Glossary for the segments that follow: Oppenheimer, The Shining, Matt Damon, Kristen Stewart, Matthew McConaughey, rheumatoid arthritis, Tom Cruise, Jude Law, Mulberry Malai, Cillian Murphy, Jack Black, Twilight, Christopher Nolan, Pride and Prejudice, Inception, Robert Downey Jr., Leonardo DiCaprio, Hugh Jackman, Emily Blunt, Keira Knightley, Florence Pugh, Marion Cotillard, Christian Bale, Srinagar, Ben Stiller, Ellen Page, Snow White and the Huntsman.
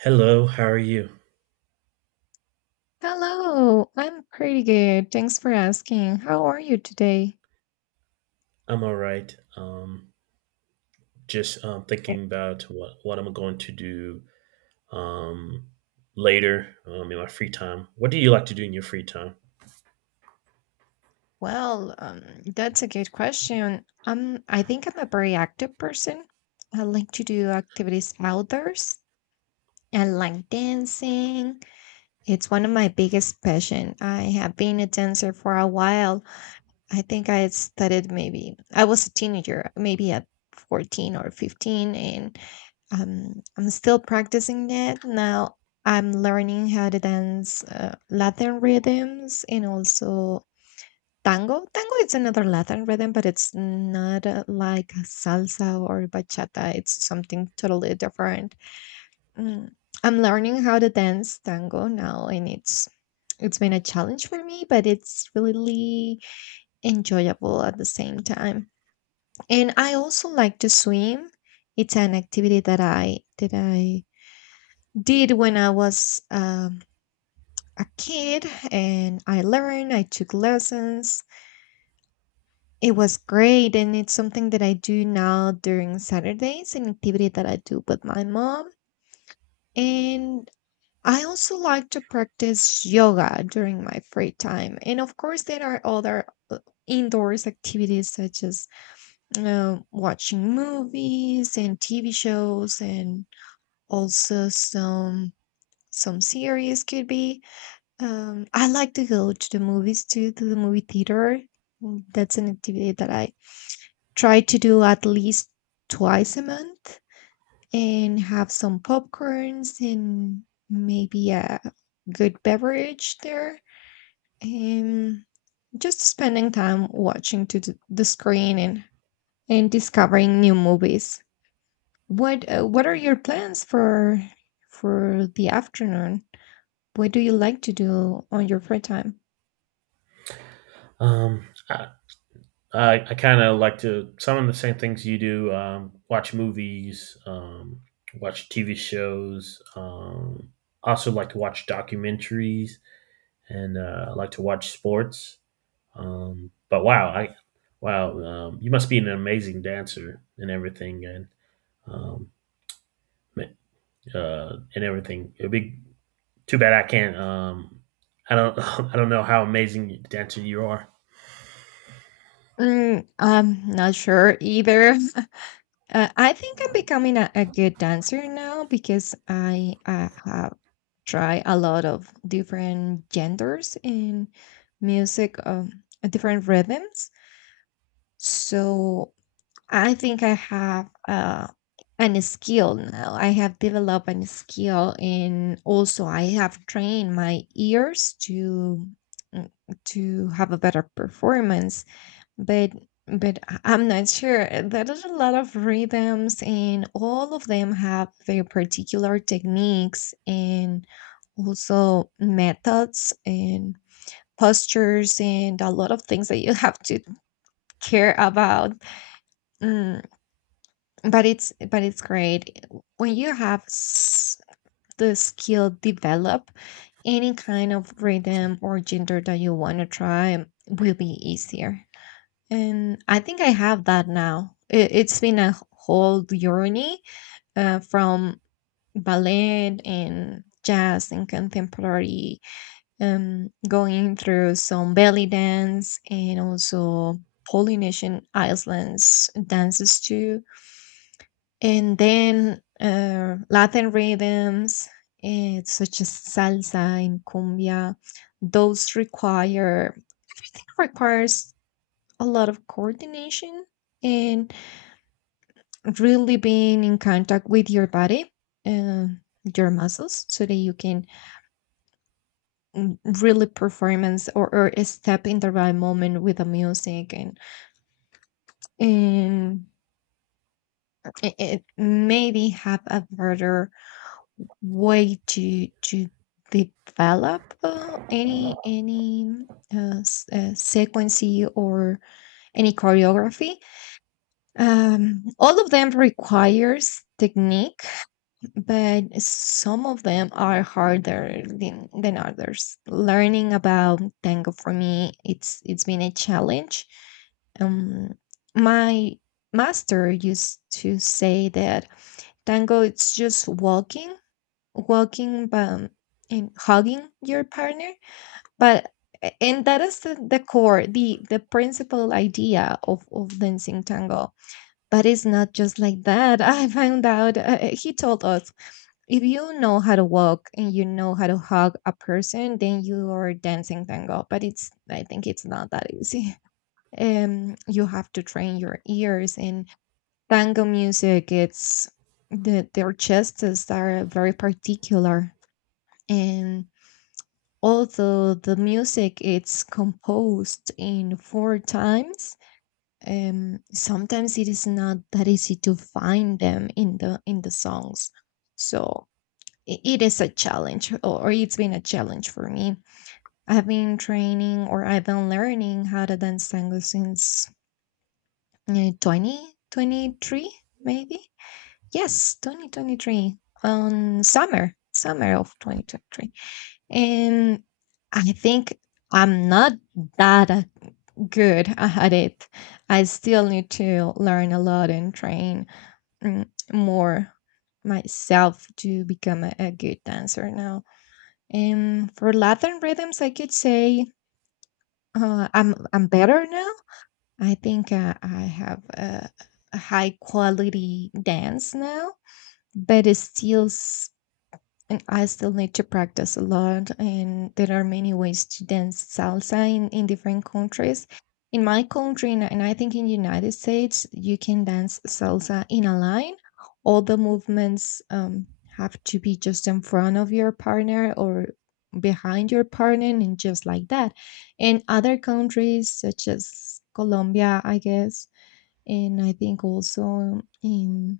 Hello, how are you? Hello, I'm pretty good. Thanks for asking. How are you today? I'm all right. Just Eh, thinking about what I'm going to do um, later in my free time. What do you like to do in your free time? Well, that's a good question. I think I'm a very active person. I like to do activities outdoors. I like dancing. It's one of my biggest passion. I have been a dancer for a while. I think I started, maybe I was a teenager, maybe at 14 or 15, and I'm still practicing that now. I'm learning how to dance Latin rhythms and also tango. Tango is another Latin rhythm, but it's not like salsa or bachata. It's something totally different. Mm, I'm learning how to dance tango now, and it's been a challenge for me, but it's really enjoyable at the same time. And I also like to swim. It's an activity that I did when I was a kid, and I learned. I took lessons. It was great, and it's something that I do now during Saturdays. An activity that I do with my mom, and I also like to practice yoga during my free time. And of course, there are other uh, indoors activities such as watching movies and TV shows, and also some series could be. I like to go to the movies too, to the movie theater. That's an activity that I try to do at least twice a month, and have some popcorns and maybe a good beverage there. And just spending time watching to the screen, and discovering new movies. What are your plans for the afternoon? What do you like to do on your free time? Um, I I kind of like to some of the same things you do. Watch movies, watch TV shows. Also like to watch documentaries, and I like to watch sports. But wow, I wow, You must be an amazing dancer and everything, um, and everything. It'd be too bad I can't. I don't I don't know how amazing dancer you are. I'm not sure either. I think I'm becoming a good dancer now, because I have tried a lot of different genders in music, different rhythms. So I think I have an skill now. I have developed an skill, and also I have trained my ears mm, to have a better performance. But but I'm not sure. There's a lot of rhythms, and all of them have their particular techniques and also methods and postures and a lot of things that you have to care about. Mm, but it's great. When you have the skill develop, any kind of rhythm or gender that you want to try will be easier. And I think I have that now. It's been a whole journey, from ballet and jazz and contemporary, going through some belly dance and also Polynesian islands dances too, and then Latin rhythms, such as salsa and cumbia. Those requires a lot of coordination and really being in contact with your body, uh, your muscles, so that you can really performance, or step in the right moment with the music, and it maybe have a better way to develop any sequence or any choreography. All of them requires technique, but some of them are harder than others. Learning about tango for me, it's been a challenge. Um, my master used to say that tango it's just walking and hugging your partner, but and that is the core, the principal idea of dancing tango, but it's not just like that. I found out, he told us, if you know how to walk and you know how to hug a person, then you are dancing tango. But it's, I think, it's not that easy. You have to train your ears, and tango music, it's, their chests are very particular. And although the music is composed in four times, sometimes it is not that easy to find them in the songs. So it is a challenge, or it's been a challenge for me. I've been training, or I've been learning how to dance tango since uh, 2023, maybe. Yes, 2023. On summer of 2023. And I think I'm not that good at it. I still need to learn a lot and train more myself to become a good dancer now. And for Latin rhythms, I could say I'm better now. I think I have a high quality dance now, but it's still. And I still need to practice a lot, and there are many ways to dance salsa in different countries. In my country, and I think in United States, you can dance salsa in a line. All the movements have to be just in front of your partner or behind your partner, and just like that. In other countries, such as Colombia, I guess, and I think also in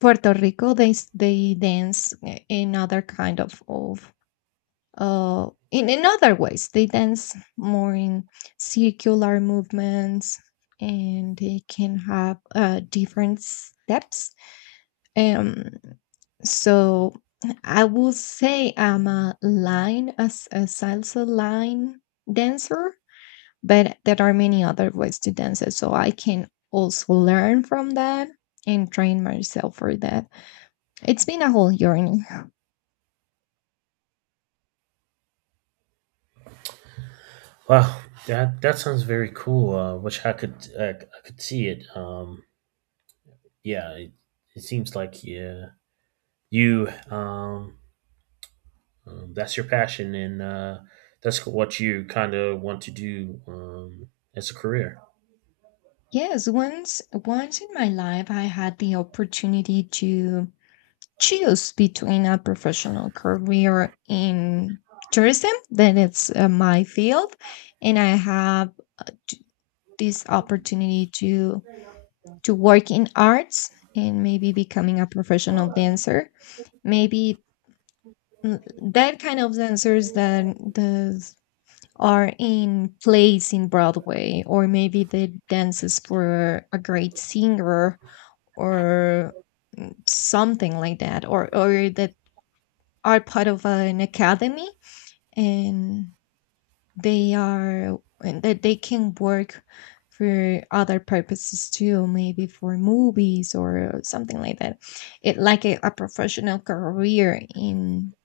Puerto Rico, they they dance in other kind of in other ways. They dance more in circular movements, and they can have different steps. Um, so I will say I'm a line, as a salsa line dancer, but there are many other ways to dance it. So I can also learn from that and train myself for that. It's been a whole journey. Wow, that sounds very cool. Wish I could see it. Yeah, it seems like yeah, you that's your passion and that's what you kind of want to do as a career. Yes, once in my life I had the opportunity to choose between a professional career in tourism, that it's my field, and I have t- this opportunity to work in arts, and maybe becoming a professional dancer. Maybe mm, that kind of dancers that the are in plays in Broadway, or maybe they dances for a great singer, or something like that, or that are part of an academy, and they are, and that they can work for other purposes too, maybe for movies or something like that. It like a professional career in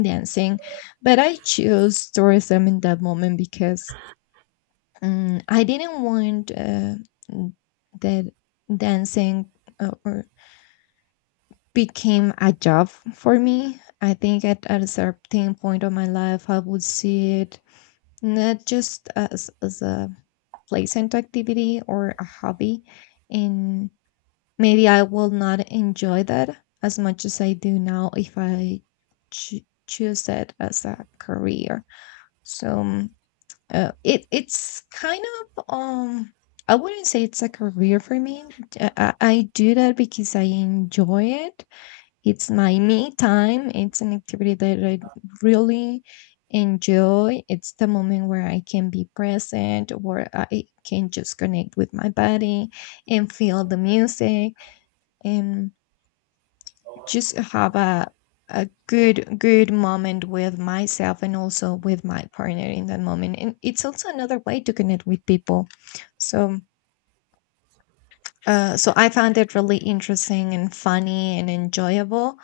dancing, but I chose tourism in that moment, because I didn't want, that dancing, or became a job for me. I think at a certain point of my life, I would see it not just as a pleasant activity or a hobby, and maybe I will not enjoy that as much as I do now if I choo- choose it as a career. So it's kind of, I wouldn't say it's a career for me. I do that because I enjoy it. It's my me time. It's an activity that I really enjoy. It's the moment where I can be present, where I can just connect with my body and feel the music. Just have a good moment with myself and also with my partner in that moment, and it's also another way to connect with people. So uh, so I found it really interesting and funny and enjoyable,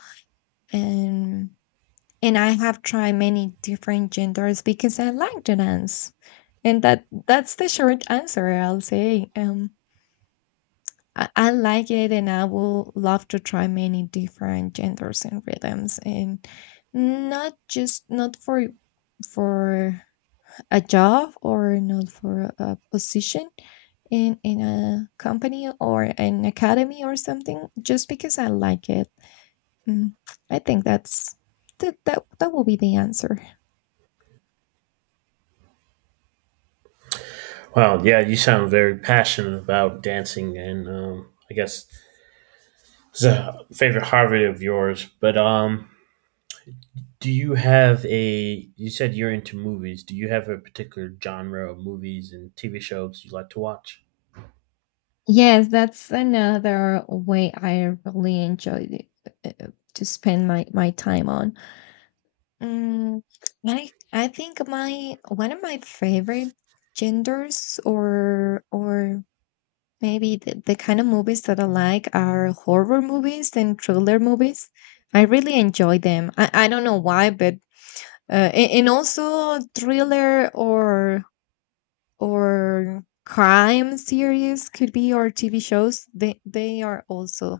and and I have tried many different genders because I like to dance, and that's the short answer I'll say. I like it, and I will love to try many different genders and rhythms, and not just not for a job, or not for a position in a company or an academy or something, just because I like it. Mm, I think that will be the answer. Wow, yeah, you sound very passionate about dancing, and I guess it's a favorite hobby of yours. But do you have a? You said you're into movies. Do you have a particular genre of movies and TV shows you like to watch? Yes, that's another way I really enjoy uh, to spend my time on. Mm, I think my one of my favorite genders or maybe the kind of movies that I like are horror movies and thriller movies. I really enjoy them. I don't know why, but and, also thriller or crime series could be, or TV shows. They are also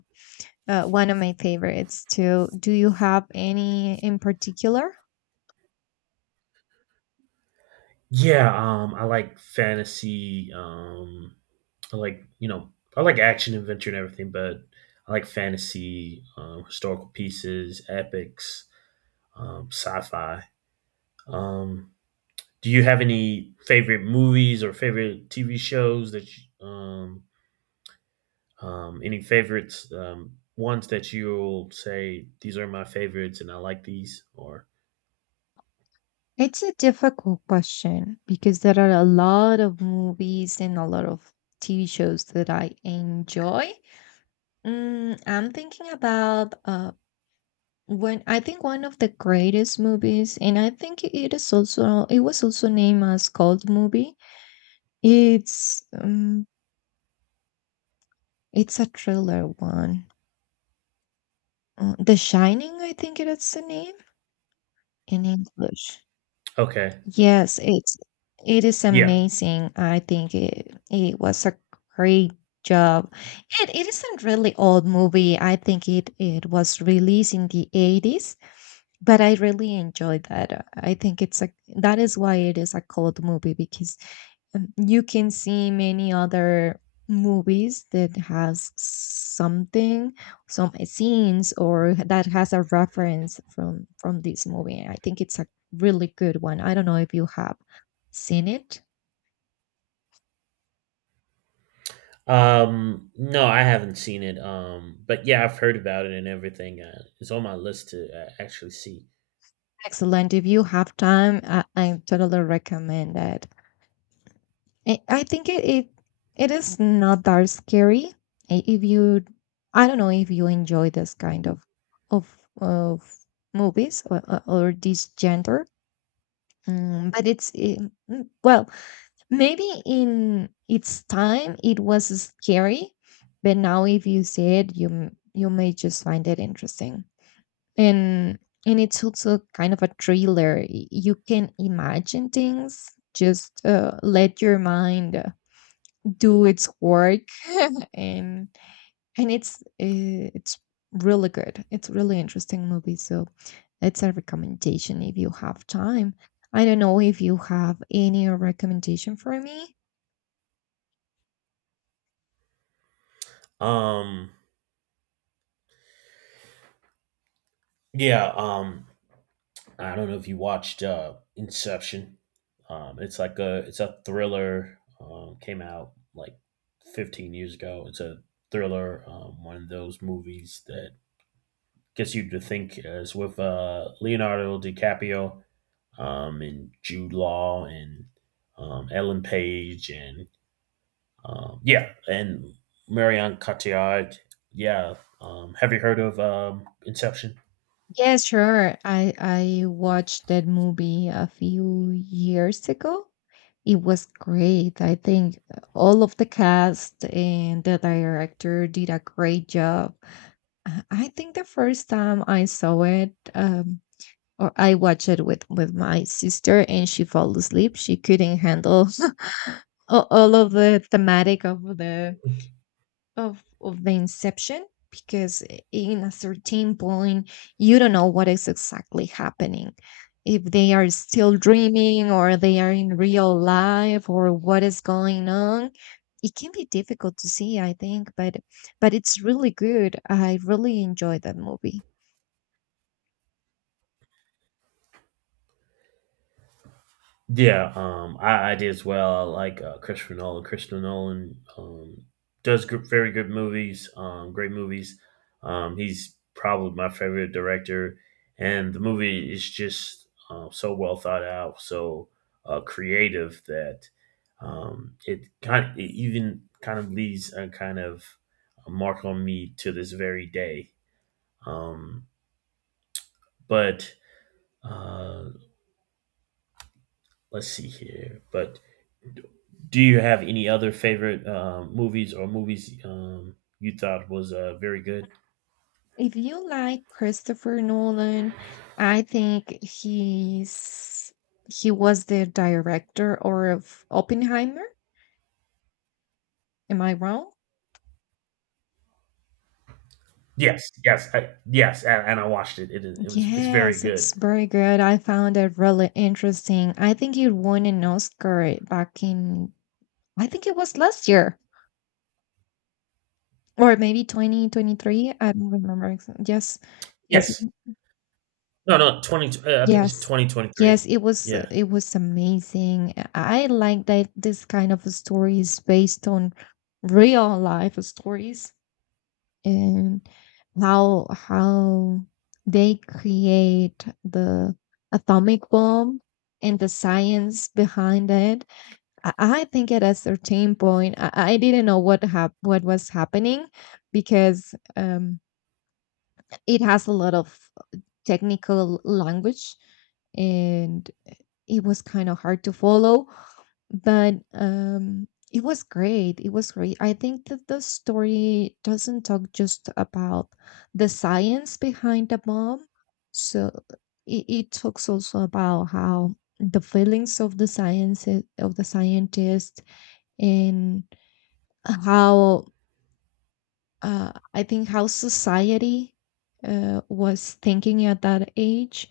one of my favorites too. Do you have any in particular? Yeah, I like fantasy. I like you know, I like action, adventure, and everything, but I like fantasy, historical pieces, epics, sci-fi. Um, do you have any favorite movies or favorite TV shows that any favorites ones that you'll say these are my favorites and I like these or It's a difficult question, because there are a lot of movies and a lot of TV shows that I enjoy. I'm thinking about when I think one of the greatest movies, and I think it was also named as cult movie. It's um it's a thriller one. The Shining, I think it is the name in English. okay, Yes, it is yeah. amazing. I think it was a great job. It isn't really old movie. I think it was released in the 80s, but I really enjoyed that. I think it's a that is why it is a cult movie because you can see many other movies that has something some scenes or that has a reference from this movie. I think it's a really good one. I don't know if you have seen it. No, I haven't seen it, but yeah, I've heard about it and everything. It's on my list to actually see. Excellent, if you have time, I totally recommend it. I think it is not that scary. If you, I don't know if you enjoy this kind of of of movies, or this gender, mm, but it's well, maybe in its time it was scary, but now if you see it, you may just find it interesting. And it's also kind of a thriller. You can imagine things. Just let your mind do its work. And it's really good. It's really interesting movie. So it's a recommendation if you have time. I don't know if you have any recommendation for me. um yeah um I don't know if you watched Inception. It's like a it's a thriller. Came out like 15 years ago. It's a thriller. One of those movies that gets you to think. It's with Leonardo DiCaprio, and Jude Law and Ellen Page and um, yeah and Marion Cotillard. Yeah. Have you heard of Inception? Yeah, sure, I watched that movie a few years ago. It was great. I think all of the cast and the director did a great job. I think the first time I saw it, or I watched it with my sister and she fell asleep. She couldn't handle all of the thematic of the of the inception because in a certain point you don't know what is exactly happening. If they are still dreaming or they are in real life or what is going on. It can be difficult to see, I think, but it's really good. I really enjoyed that movie. Yeah, I did as well. I like Christopher Nolan. Christopher Nolan does gr very good movies, great movies. He's probably my favorite director, and the movie is just so well thought out, so creative that it even kind of leaves a kind of a mark on me to this very day. Um, but uh, let's see here, but do you have any other favorite movies you thought was very good? If you like Christopher Nolan, I think he was the director or of Oppenheimer. Am I wrong? Yes, and I watched it. It was It's very Yes, good. it's very good. I found it really interesting. I think it won an Oscar back in, I think it was last year or maybe 2023. I don't remember. Yes. Yes. Yes, no, no, 20. I think it's Yes. 2023. Yes, Yeah, it was amazing. I like that this kind of story is based on real life stories, and how they create the atomic bomb and the science behind it. I think at a certain point I didn't know what was happening, because it has a lot of technical language and it was kind of hard to follow, but it was great. It was great. I think that the story doesn't talk just about the science behind the bomb. So it talks also about how the feelings of the science of the scientist and how, I think how society was thinking at that age.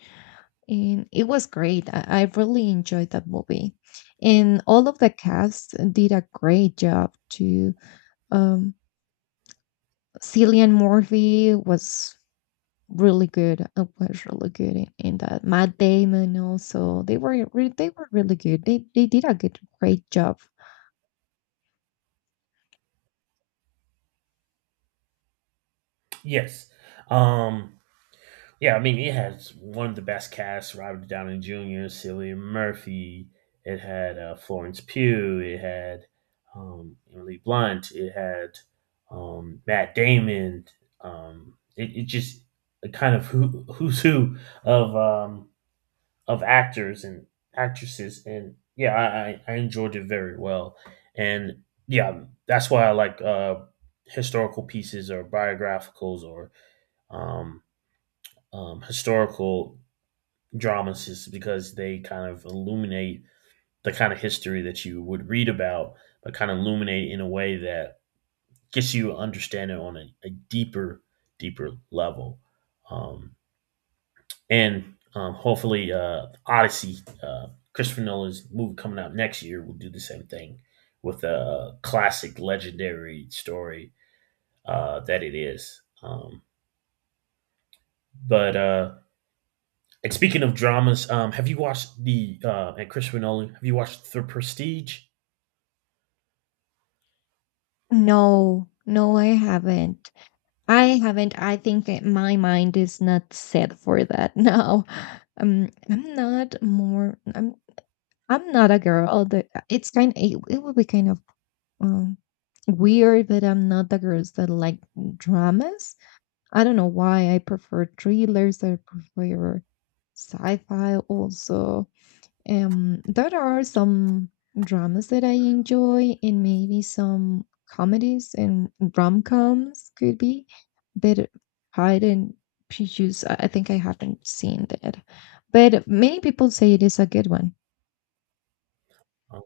And it was great. I really enjoyed that movie, and all of the cast did a great job too. Um, Cillian Murphy was really good. Was really good in that. Matt Damon also. They were really good. They did a good great job. yes. Um, Yeah, I mean, it has one of the best casts: Robert Downey Jr., Cillian Murphy. It had Florence Pugh. It had Emily Blunt. It had Matt Damon. It just a kind of who's who of um, of actors and actresses, and yeah, I enjoyed it very well, and yeah, that's why I like historical pieces or biographicals or um, historical dramatists because they kind of illuminate the kind of history that you would read about, but kind of illuminate in a way that gets you understanding on a deeper, deeper level. Um, and Hopefully, Odyssey, Christopher Nolan's movie coming out next year, will do the same thing with a classic, legendary story that it is. But And speaking of dramas, have you watched the and Christopher Nolan? Have you watched The Prestige? No, no, I haven't. I haven't. I think that my mind is not set for that now. I'm not more. I'm not a girl. Although it, it would be kind of um, weird, but I'm not the girls that like dramas. I don't know why. I prefer thrillers. I prefer sci-fi also. There are some dramas that I enjoy, and maybe some comedies and rom-coms could be. But Pride and Prejudice, I think I haven't seen that. But many people say it is a good one. Um,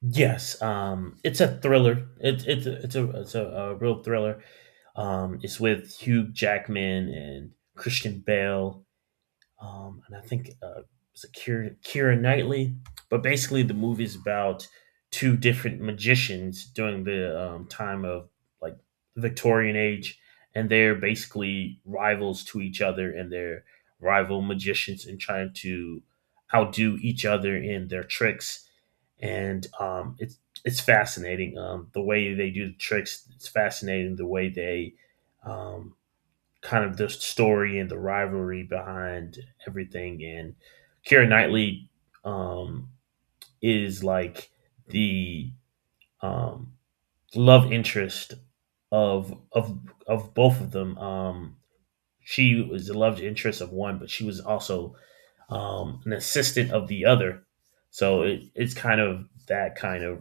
Yes, it's a thriller. It's a a real thriller. It's with Hugh Jackman and Christian Bale, and I think it was a Kira Knightley. But basically, the movie is about two different magicians during the time of like the Victorian age, and they're basically rivals to each other, and they're rival magicians and trying to outdo each other in their tricks. And it's fascinating the way they do the tricks. It's fascinating the way they um, kind of the story and the rivalry behind everything. And Keira Knightley um, is like the um, love interest of of both of them. She was the love interest of one, but she was also an assistant of the other. So it's kind of that kind of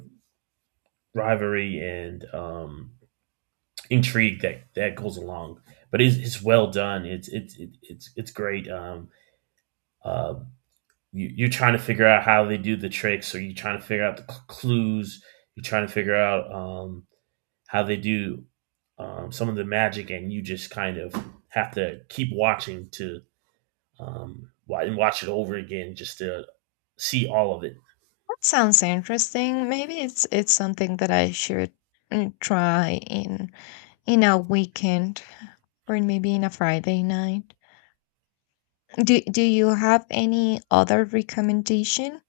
rivalry and intrigue that goes along. But it's well done. It's great. Uh, you, you're trying to figure out how they do the tricks or you're trying to figure out the clues, you're trying to figure out how they do some of the magic and you just kind of have to keep watching to um, and watch it over again just to see all of it. That sounds interesting. Maybe it's something that I should mm, try in a weekend, or in maybe in a Friday night. Do you have any other recommendation?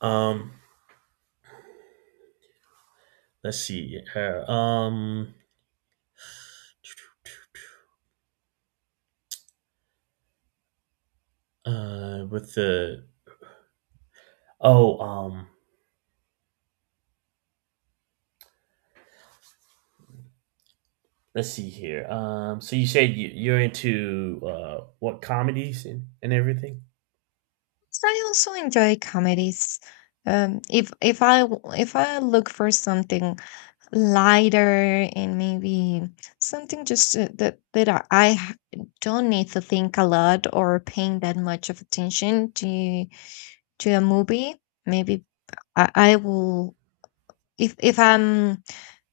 um, let's see here, with the oh let's see here. So you said you're into what comedies and everything. 'Cause I also enjoy comedies. If I look for something lighter, and maybe something just that don't need to think a lot, or paying that much of attention to a movie, maybe I will, if I'm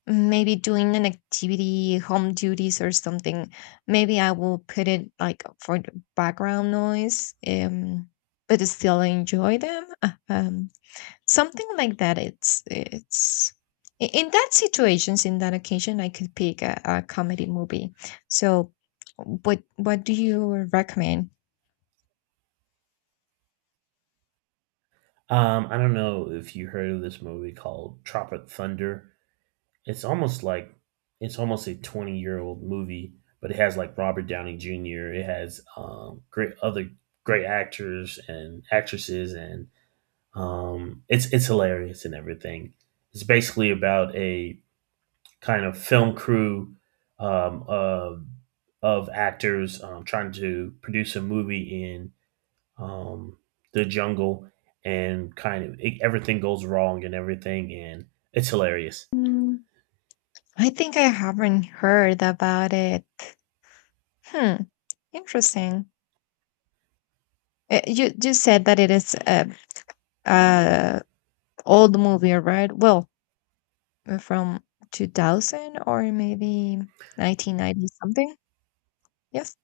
maybe doing an activity, home duties or something, maybe I will put it like for the background noise. But still enjoy them. Something like that. In that situations, in that occasion, I could pick a comedy movie. So, what do you recommend? I don't know if you heard of this movie called Tropic Thunder. It's almost like it's almost a 20-year-old movie, but it has like Robert Downey Jr. It has great actors and actresses, and it's hilarious and everything. It's basically about a kind of film crew um, of of actors trying to produce a movie in um, the jungle, and everything goes wrong and everything, and it's hilarious. Mm, I think I haven't heard about it. Hmm, interesting. You said that it is a old movie, right? Well, from 2000, or maybe 1990 something. Yes.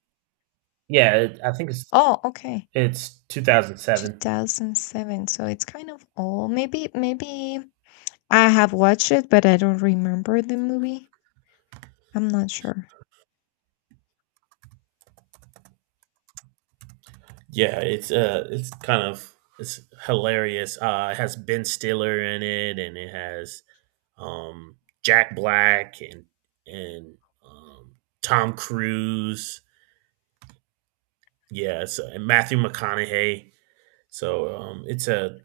Yeah, I think Oh, okay. it's 2007. 2007. So it's kind of old. Maybe I have watched it, but I don't remember the movie. I'm not sure. Yeah, it's kind of it's hilarious. It has Ben Stiller in it, and it has um Jack Black and um, Tom Cruise. Yeah, and Matthew McConaughey. So it's a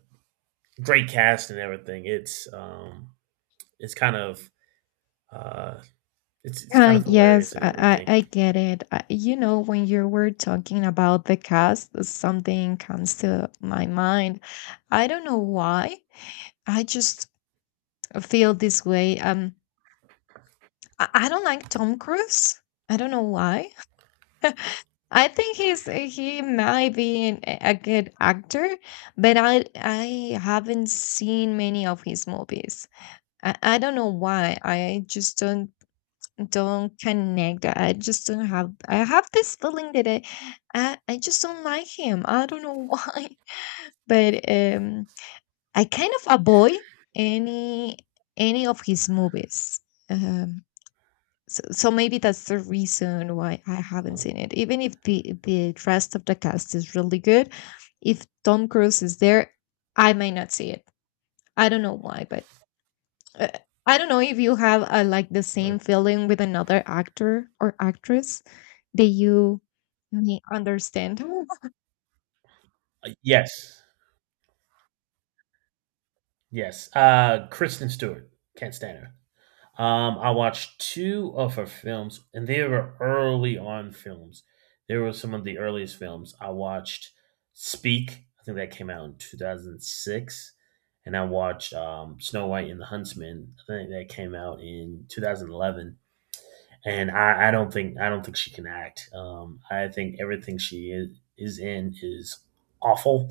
great cast and everything. It's kind of uh, it's kind of Yes, hilarious and everything. I get it. I, you know, when you were talking about the cast, something comes to my mind. I don't know why. I just feel this way. I don't like Tom Cruise. I don't know why. I think he might be a good actor, but I haven't seen many of his movies. I don't know why. I just don't connect. I just don't have. I have this feeling that I just don't like him. I don't know why. But I kind of avoid any of his movies. Um, so, maybe that's the reason why I haven't Uh, seen it. Even if the rest of the cast is really good, if Tom Cruise is there, I may not see it. I don't know why, but uh, I don't know if you have like the uh, same feeling with another actor or actress that you may understand. yes, yes. Kristen Stewart, can't stand her. I watched two of her films, and they were early on films. They were some of the earliest films I watched. Speak, I think that came out in 2006, and I watched Snow White and the Huntsman. I think that came out in 2011. And I don't think she can act. I think everything she is awful.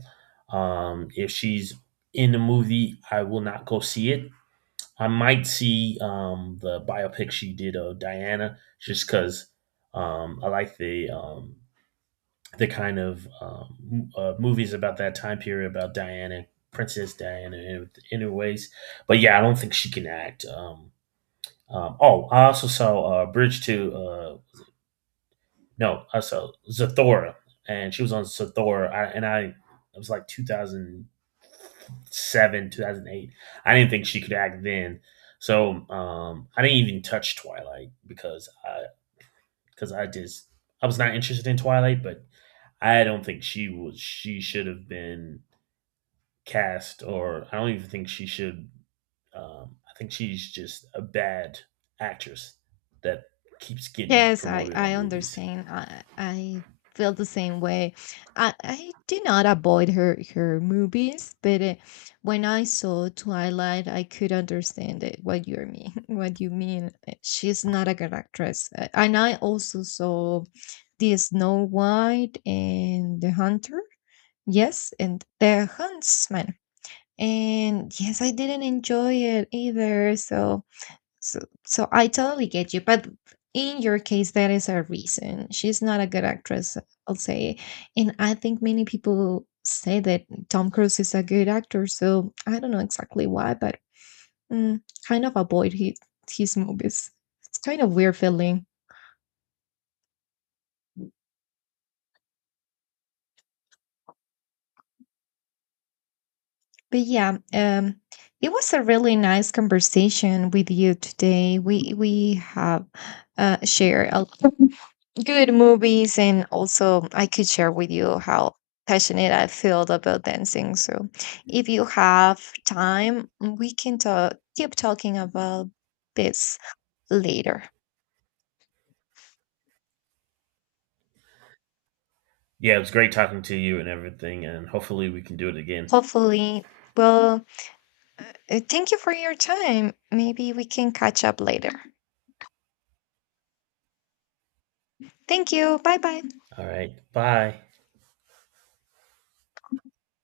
If she's in the movie, I will not go see it. I might see the biopic she did of Diana just because I like the the kind of um, movies about that time period about Diana, Princess Diana, in, anyways. But yeah, I don't think she can act. Oh, I also saw Bridge to no, so Zathora, and she was on Zathora, I, and I it was like 2007, 2008. I didn't think she could act then, so I didn't even touch Twilight because because I just I was not interested in Twilight, but I don't think she should have been cast, or I don't even think she should. I think she's just a bad actress that keeps getting Yes, promoted on I movies. understand. I feel the same way. I do not avoid her movies, but when I saw Twilight, I could understand it. What you mean? What you mean? She's not a good actress. And I also saw the Snow White and the Hunter. Yes, and the Huntsman. And yes, I didn't enjoy it either. So, so I totally get you, but in your case, that is a reason. She's not a good actress, I'll say. And I think many people say that Tom Cruise is a good actor, so I don't know exactly why, but mm, kind of avoid his movies. It's kind of weird feeling. But yeah, it was a really nice conversation with you today. We have shared a good movies, and also I could share with you how passionate I feel about dancing. So if you have time, we can talk keep talking about this later. Yeah, it was great talking to you and everything, and hopefully we can do it again. Hopefully. Well, thank you for your time. Maybe we can catch up later. Thank you. Bye bye. All right. Bye.